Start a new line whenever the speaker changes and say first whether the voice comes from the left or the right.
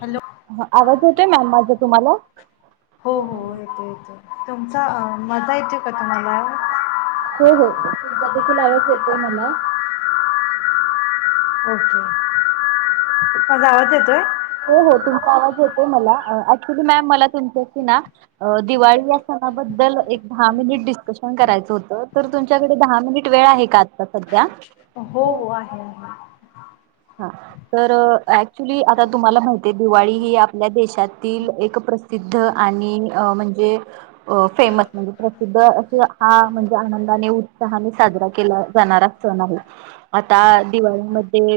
left: Hello
right: ह आवाज येतोय मॅम माझा तुम्हाला? हो
left: हो, हो येतोय येतोय तुमचा माझा येतोय का तुम्हाला [inaudible]
right: हो तुमचा देखील आवाज येतोय मला.
left: ओके माझा आवाजच येतोय?
right: हो हो तुमचा आवाज येतोय मला ऍक्च्युली मॅम मला तुमच्याशी ना दिवाळी या सणाबद्दल एक दहा मिनिट डिस्कशन करायचं होत. तर तुमच्याकडे दहा मिनिट वेळ आहे का आता सध्या
left: हो हो आहे आहे
right: हा तर ऍक्च्युली आता तुम्हाला माहिती आहे दिवाळी ही आपल्या दे देशातील एक प्रसिद्ध आणि म्हणजे अ फेमस म्हणजे प्रसिद्ध अस हा म्हणजे आनंदाने, उत्साहाने साजरा केला जाणारा सण आहे. आता दिवाळीमध्ये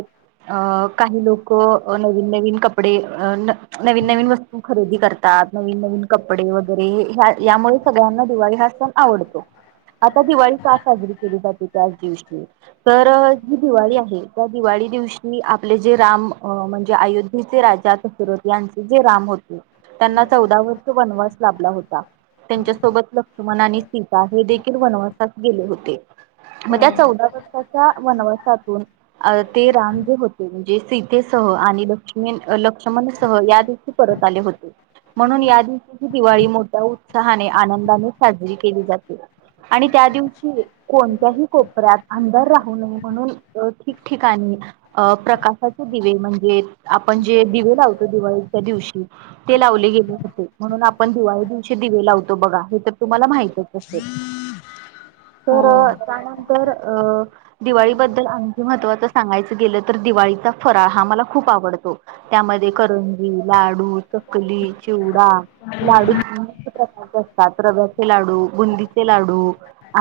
right: अ काही लोक नवीन नवीन कपडे, न नवीन नवीन वस्तू खरेदी करत तात नवीन नवीन कपडे वगैरे यामुळे सगळ्यांना दिवाळी हा सण आवडतो आता दिवाळी का साजरी केली जाते. त्याच दिवशी तर जी दिवाळी आहे त्या दिवाळी दिवशी आपले जे राम म्हणजे अयोध्येचे राजा दसरथ यांचे जे राम होते त्यांना चौदा वर्ष वनवास लाभला होता. तेच्यासोबत लक्ष्मण आणि सीता हे देखील वनवासात गेले होते मग त्या चौदा वर्षाच्या वनवासातून ते राम होते म्हणजे सीतेेसह आणि लक्ष्मीयन लक्ष्मण सह या दिवशी परत आले होते म्हणून या दिवशी ही दिवाळी मोठ्या उत्साहाने, आनंदाने साजरी केली जाते आणि त्या दिवशी कोणत्याही कोपऱ्यात अंधार राहू नये म्हणून ठिकठिकाणी अ प्रकाशाचे दिवे म्हणजे आपण जे दिवे लावतो दिवाळीच्या दिवशी ते लावले गेले होते म्हणून आपण दिवाळी दिवशी दिवे लावतो बघा हे तर तुम्हाला माहितच असेल तर
left: हो हो
right: त्यानंतर अ दिवाळीबद्दल आणखी महत्वाचं सांगायचं गेलं तर दिवाळीचा फराळ हा मला खूप आवडतो त्यामध्ये करंजी, लाडू, चकली, चिवडा, लाडूत अनेक प्रकारचे असतात रव्याचे लाडू, बुंदीचे लाडू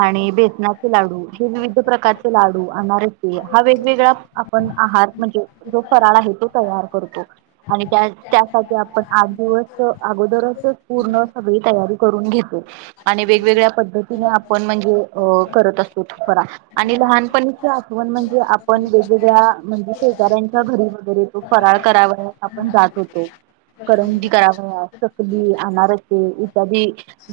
right: आणि बेसनाचे लाडू हे विविध प्रकारचे लाडू अनारसे हा वेगवेगळा आपण आहार म्हणजे जो फराळ आहे तो तयार करतो आणि त्या त्यासाठी आपण आठ दिवस अगोदरच पूर्ण सगळी तयारी करून घेतो आणि वेगवेगळ्या पद्धतीने आपण म्हणजे अ करत असतो फराळ आणि लहानपणीची आठवण म्हणजे आपण सगळ्या म्हणजे शेजाऱ्यांच्या घरी वैगरे तो फराळ करावयास आपण जात होतो करंजी करावयास चकली, अनारसे इत्यादी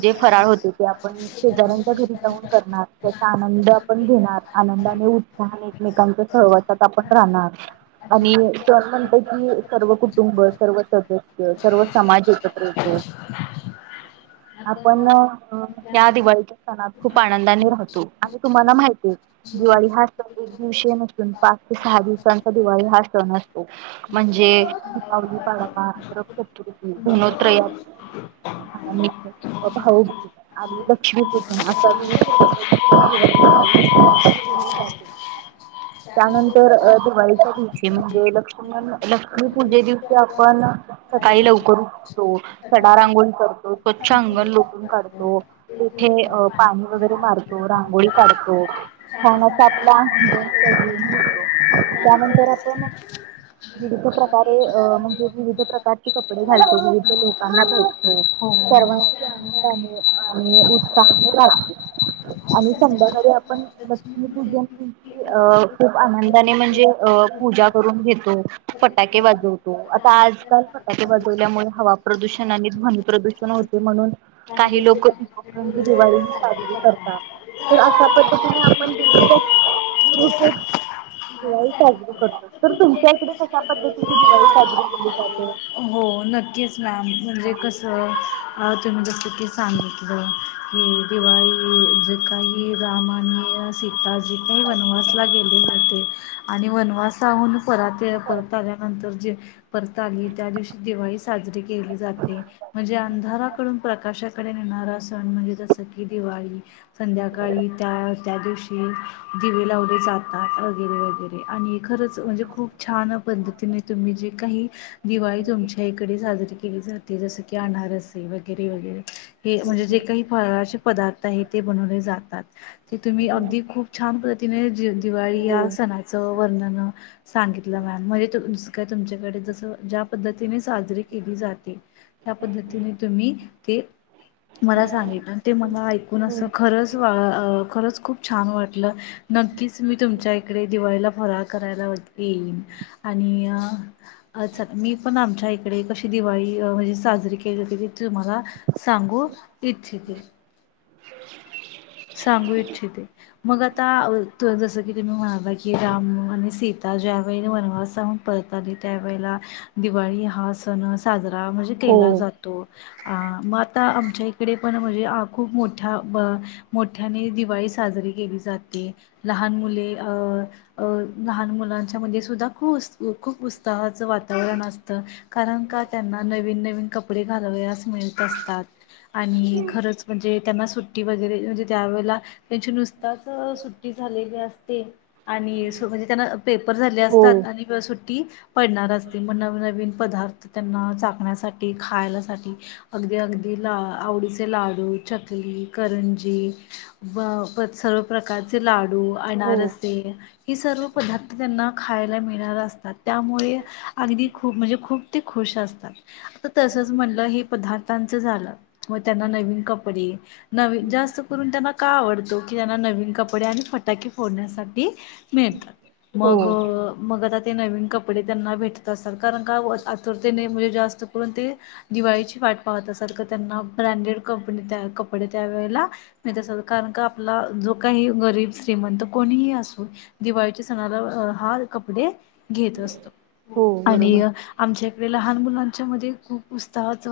right: जे फराळ होते ते आपण शेजाऱ्यांच्या घरी जाऊन करणार त्याचा आनंद आपण घेणार आनंदाने, उत्साहने एकमेकांच सहवासात आपण राहणार आणि सण म्हणत की सर्व कुटुंब सर्व सदस्य सर्व समाज एकत्र येतो आपण त्या दिवाळीच्या सणात खूप आनंदाने राहतो आणि तुम्हाला माहिती दिवाळी हा सण एक दिवशी मग पाच ते सहा दिवसांचा दिवाळी हा सण असतो. म्हणजे दीपावली, पाडवा, धनोत्रया, भाऊबीज आणि लक्ष्मीपूजन अशा विविध प्रकारची पुजा केली जाते. त्यानंतर दिवाळीच्या दिवशी म्हणजे लक्ष्मण लक्ष्मी पूजे दिवशी आपण सकाळी लवकर उठतो सडा रांगोळी करतो स्वच्छ अंगण लोटून काढतो तेथे अ पाणी वगैरे मारतो रांगोळी काढतो छान असं आपलं अंगण सजवून त्यानंतर आपण विविध प्रकारे अ म्हणजे विविध प्रकारची कपडे घालतो. विविध लोकांना भेटतो सर्वांशी आनंदाने आणि उत्साहाने राहतो. आणि संध्याकाळी आपण लक्ष्मी पूजनंची अ खूप आनंदाने म्हणजे अ पूजा करून घेतो फटाके वाजवतो आता आजकाल फटाके वाजवल्यामुळे हवा प्रदूषण आणि ध्वनी प्रदूषण होते म्हणून काही लोक इपी दिवाळी ह साजरी करतात तर अशा पद्धतीने आपण दिवाळी साजरी करतो तर तुमच्या इकडे कश्या पद्धतीची दिवाळी साजरी केली जाते.
left: हो नक्कीच मॅम म्हणजे कसं तुम्ही जसं की सांगितलं. ह दिवाळी जे काही राम आणि सीता ताजी काही वनवासला गेले नव्हते. आणि वनवास त्याहून परातीय परत आल्यानंतर जे परत आली त्या दिवशी दिवाळी साजरी केली जाते म्हणजे अंधाराकडून प्रकाशाकडे नेणारा सण म्हणजे जसं कि दिवाळी संध्याकाळी त्या त्या दिवशी दिवे लावले जातात वगैरे वगैरे आणि खरंच म्हणजे खूप छान पद्धतीने तुम्ही जे काही दिवाळी तुमच्या इकडे साजरी केली जाते. ते जसं की आनारसी वगैरे-वगैरे. हे म्हणजे जे काही फळाचे पदार्थ आहे ते बनवले जातात, ते तुम्ही अगदी खूप छान पद्धतीने दिवाळी
right: हो
left: या सणाचं वर्णन सांगितलं मॅम म्हणजे जसं काय तुमच्याकडे. जसं ज्या. पद्धतीने साजरी केली जाते. त्या पद्धतीने तुम्ही. ते. मला सांगितलं ते मला ऐकून असं खरंच खरंच खूप. छान वाटलं. नक्कीच मी तुमच्या इकडे दिवाळीला. फराळ करायला वगैरे येईन. आणि अचाक. पण आमच्या इकडे कशी दिवाळी, म्हणजे साजरी केली जाते ते तुम्हाला सांगू इच्छिते.
right: [unintelligible]
left: सांगू इच्छिते मग आता जसं. गेली मि महागाई. की राम आणि सीता. ज्या वेळे वनवासातून‌ परताली त्यावेेळेला दिवाळी हा सण साजरा. म्हणजे केला
right: हो
left: जातो. अ मग आता आमच्या इकडे पण म्हणजे खूप मोठा. मोठ्याने दिवाळी साजरी केली जाते. लहान मुले अं. लहान मुलांच्यामध्ये सुुद्धा खू उस खूप उत्साहाचं वातावरण असतं कारण का त्यांना नवीन-नवीन कपडे घालावयलास मिळत असतात. आणि खरंच म्हणजे. त्यांना सुट्टी वगैरे म्हणजे. ज्यावेळेला त्यांचे नुस. आताच सुट्टी झालेली असते आणि सो म्हणजे त्यांना पेपर झाले असतात आणि सुट -टी पडणार असते. मग नवी नवीन पदार्थ त्यांना चाकण्यासाठी खायलासाठी अगदी अगदी ला आवडीचे लाडू चकली करंजी. व पण सर्व प्रकारचे लाडू. लाडू
right: हो हो
left: अनारसे ह सर्व पदार्थ त्यांना. खायला मिळाला असतात. त्यामुळे. अगदी खूप म्हणजे खूप. ते खुश असतात. आता तसच म्हणलं हे पदार्थ. त्यांच झालं मग त्यांना नवीन कपडे नवी जास्त त्यांना का आवडतो की त्यांना नवीन कपडे आणि फटाके फोडण्यासाठी मिळतात. मग
right: हो
left: मग आता ते नवीन कपडे त्यांना भेटत असतात कारण का आतुरतेने म्हणजे जास्त करून ते दिवाळीची वाट पाहत असाल तर, त्यांना ब्रँडेड कंपनी त्या कपडे त्या वेळेला कारण का आपला जो काही गरीब श्रीमंत कोणीही असू दिवाळीच्या सणाला हा कपड घेत असतो.
right: हो
left: आणि
right: बरोबर
left: आमच्या इकडे लहान मुलांच्या मध्ये खूप उत्साहच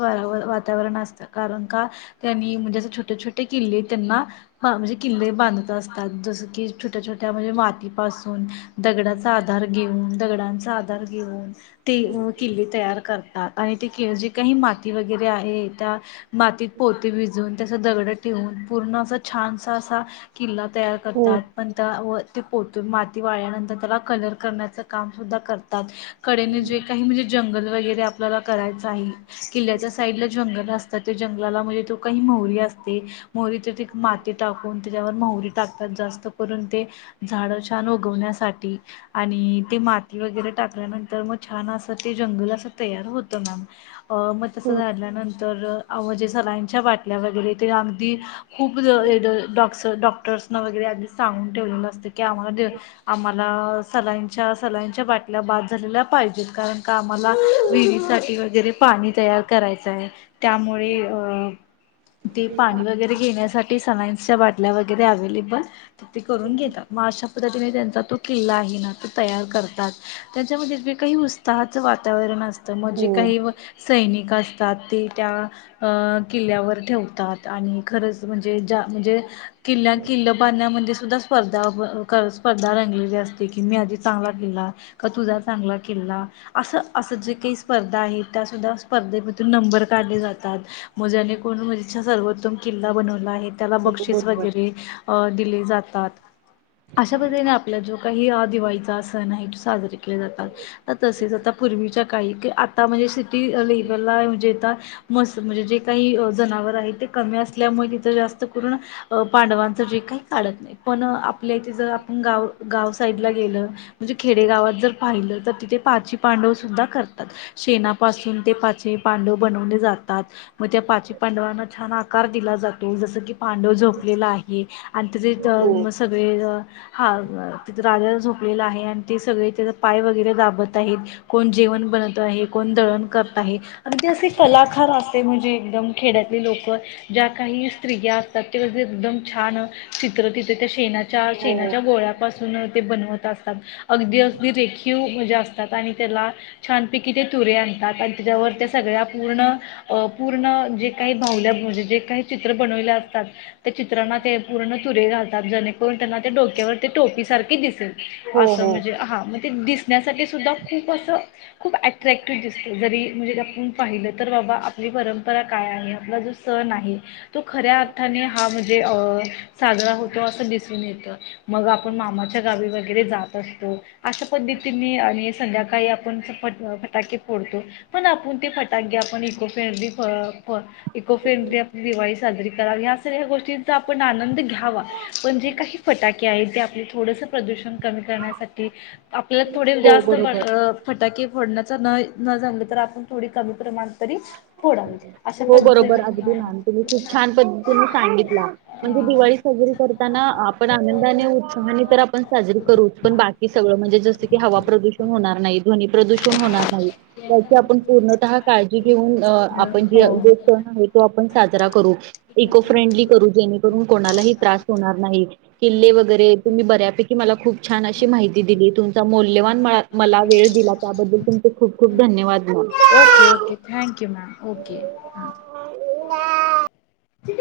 left: वातावरण असतं कारण का त्यांनी म्हणजे अस छोटे छोटे किल्ले त्यांना म्हणजे किल्ले बांधत असतात जस की छोट्या छोट्या म्हणजे मातीपासून दगडाचा आधार घेऊन दगडांचा आधार घेऊन ते किल्ले तयार कर आणि ते जे काही माती वगैरे आहे त्या मातीत पोते भिजून त्याचा दगड ठेवून पूर्ण अस छानसा असा किल्ला तयार
right: हो
left: करतात पण त्या वर ते पोतून माती वाळल्यानंतर त्याला कलर करण्याचं काम सुद्धा करतात. कडेने जे काही म्हणजे जंगल वगैरे आपल्याला करायचं आहे. किल्ल्याच्या साईड ला जंगल असत त्या जंगलाला म्हणजे तो काही मोहरी असते मोहरीत माती टाकून त्याच्यावर मोहरी टाकतात जास्त करून ते झाड छान उगवण्यासाठी आणि ते माती वगैरे टाकल्यानंतर मग छान असं ते जंगल अस तयार होत मॅम मग तसं
right: हो
left: झाल्यानंतर तर अवजे सलांच्या बाटल्या वगैरे ते आ खूप डॉक् डॉक्टर्स न वगैरे आधी सांगून ठेवलेलं असतं की आम्हा आम्हाला सलाईंच्या सलाईंच्या बाटल्या बाद झालेल्या पाहिजेत कारण का आम्हाला विहिरीसाठी वगैरे पाणी तयार करायचं आहे त्यामुळे अ पाणी वगैरे घेण्यासाठी सल्लाईन बाटल्या वगैरे अवेलेबल तर ती करून घेतात मग अशा पद्धतीने त्यांचा तो किल्ला आहे ना तो तयार करतात त्यांच्यामध्येे काही उत्साहाचं वातावरण असत तर म्हणजे
right: हो
left: काही सैनिक असतात ते त्या अ किल्यावर ठेवतात आणि खरंच म्हणजे ज्या म्हणजे किल्ल्या किल्ल बांण्या मध्ये सु धा स्पर्धा स्पर्धा रंगलेली असते की मी आधी चांगला केला का तुझा चांगला किल्ला असं असं जे काही स्पर्धा आहे त्यासुद्धा स्पर्धेमधून नंबर काढले जातात मज्याने करून म्हजे [unintelligible] किल्ला बनवला आहे त्याला
right: हो
left: बक्षीस
right: बरोबर
left: वगैरे अ दिले जातात अशा पद्धतीने आपला जो काही दिवाळीचा सण आहे तो साजरे केले जातात तर तसेच आता पूर्वीच्या काळी की आता म्हणजे सिटी लेवलला म्हणजे आता मस्त म्हणजे जे काही जनावर आहे ते कमी असल्यामुळे तिथं जास्त करून पांडवांचं जे काही काढत नाही पण आपल्या इथे जर आपण गाव गाव साईडला गेलं म्हणजे खेडेगावात जर पाहिलं तर तिथे पाची पांडव सुद्धा करतात शेणापासून ते पाचे पांडव बनवले जातात आकार दिला जातो जस की पांडव झोपलेला आहे आणि तथ
right: हो
left: म सगळे अ हा तिथ राजाला झोपलेला आहे आणि ते सगळे त्याचा पाय वगैरे दाबत आहेत कोण जेवण बनत आहे कोण दळण करत आहे आणि ते असे कलाकार असते म्हणजे एकदम खेड्यातले लोक ज्या काही स्त्रिया असतात त्या जे एकदम छान चित्र तिथे त्या शेणा च्या
right: हो हो
left: शेनाच्या गोळ्यापास ते बनवत असतात अगदी अगदी रेखीव म्हणजे असतात आणि त्याला छानपैकी ते तुरे आणतात आणि त्याच्यावर त्या सगळ्या पूर्ण पूर्ण जे काही भावल्या म्हणजेे काही चित्र बनवले असतात त्या चित्रांना ते पूर्ण तुरे घालतात जेणेकरून त्यांना त्या डोक्यावर टोपी सारखे दिसेल असं
right: हो
left: म्हणजे हा मग ते दिस ण्यासाठी सुुद्धा खूप असं खूप ॲट्रॅक्टिव्ह दिसतं जरी म्हणजे आपण पाहिलं तर बाबा आपली परंपरा काय आहे आपला जो सण आहे तो खऱ्या अर्थाने हा म्हणजे अ साजरा होतो असं दिसून येतं मग आपण मामाच्या गावी वगैरे जात असतो अशा पद्धतीने आणि संध्याकाळी आपण फट फटाके फोडतो पण आपण ते फटाके आपण eco friendly eco friendly Diwali साजरी करावी या सगळ्या गोष्टींचा आपण आनंद घ्यावा पण जे काही फटाके आहेत ते आपले थोडसं प्रदूषण कमी करण्यासाठी आपल्याला थोडे
right: हो
left: जास्त
right: बरोबर
left: फटाके फोडण्यात न जमलं तर आपण थोडी कमी प्रमाण तरी फोडावी अशा
right: हो बरोबर
left: पद्धतीने
right: अगदी मॅम तुम्ही खूप छान पद्धतीने सांगितला म्हणजे दिवाळी साजरी करताना आपण आनंदाने उत्साहाने तर आपण साजरी करू पण बाकी सगळं म्हणजे जस की हवा प्रदूषण होणार
left: हा.
right: नाही ध्वनी प्रदूषण होणार नाही याची आपण पूर्णतः काळजी घेऊन अप
left: घेऊन हो.
right: जो सन आहे तो आपण पण साजरा करू इको फ्रेंडली करू जेणेकरून कोणालाही त्रास होणार नाही किल्ले वगैरे तुम्ही बऱ्यापैकी मला खूप छान अशी माहिती दिली तुमचा मौल्यवान मला वेळ दिला त्याबद्दल तुमचे खूप खूप धन्यवाद
left: okay
right: ma'am
left: okay thank you ma'am okay [unintelligible]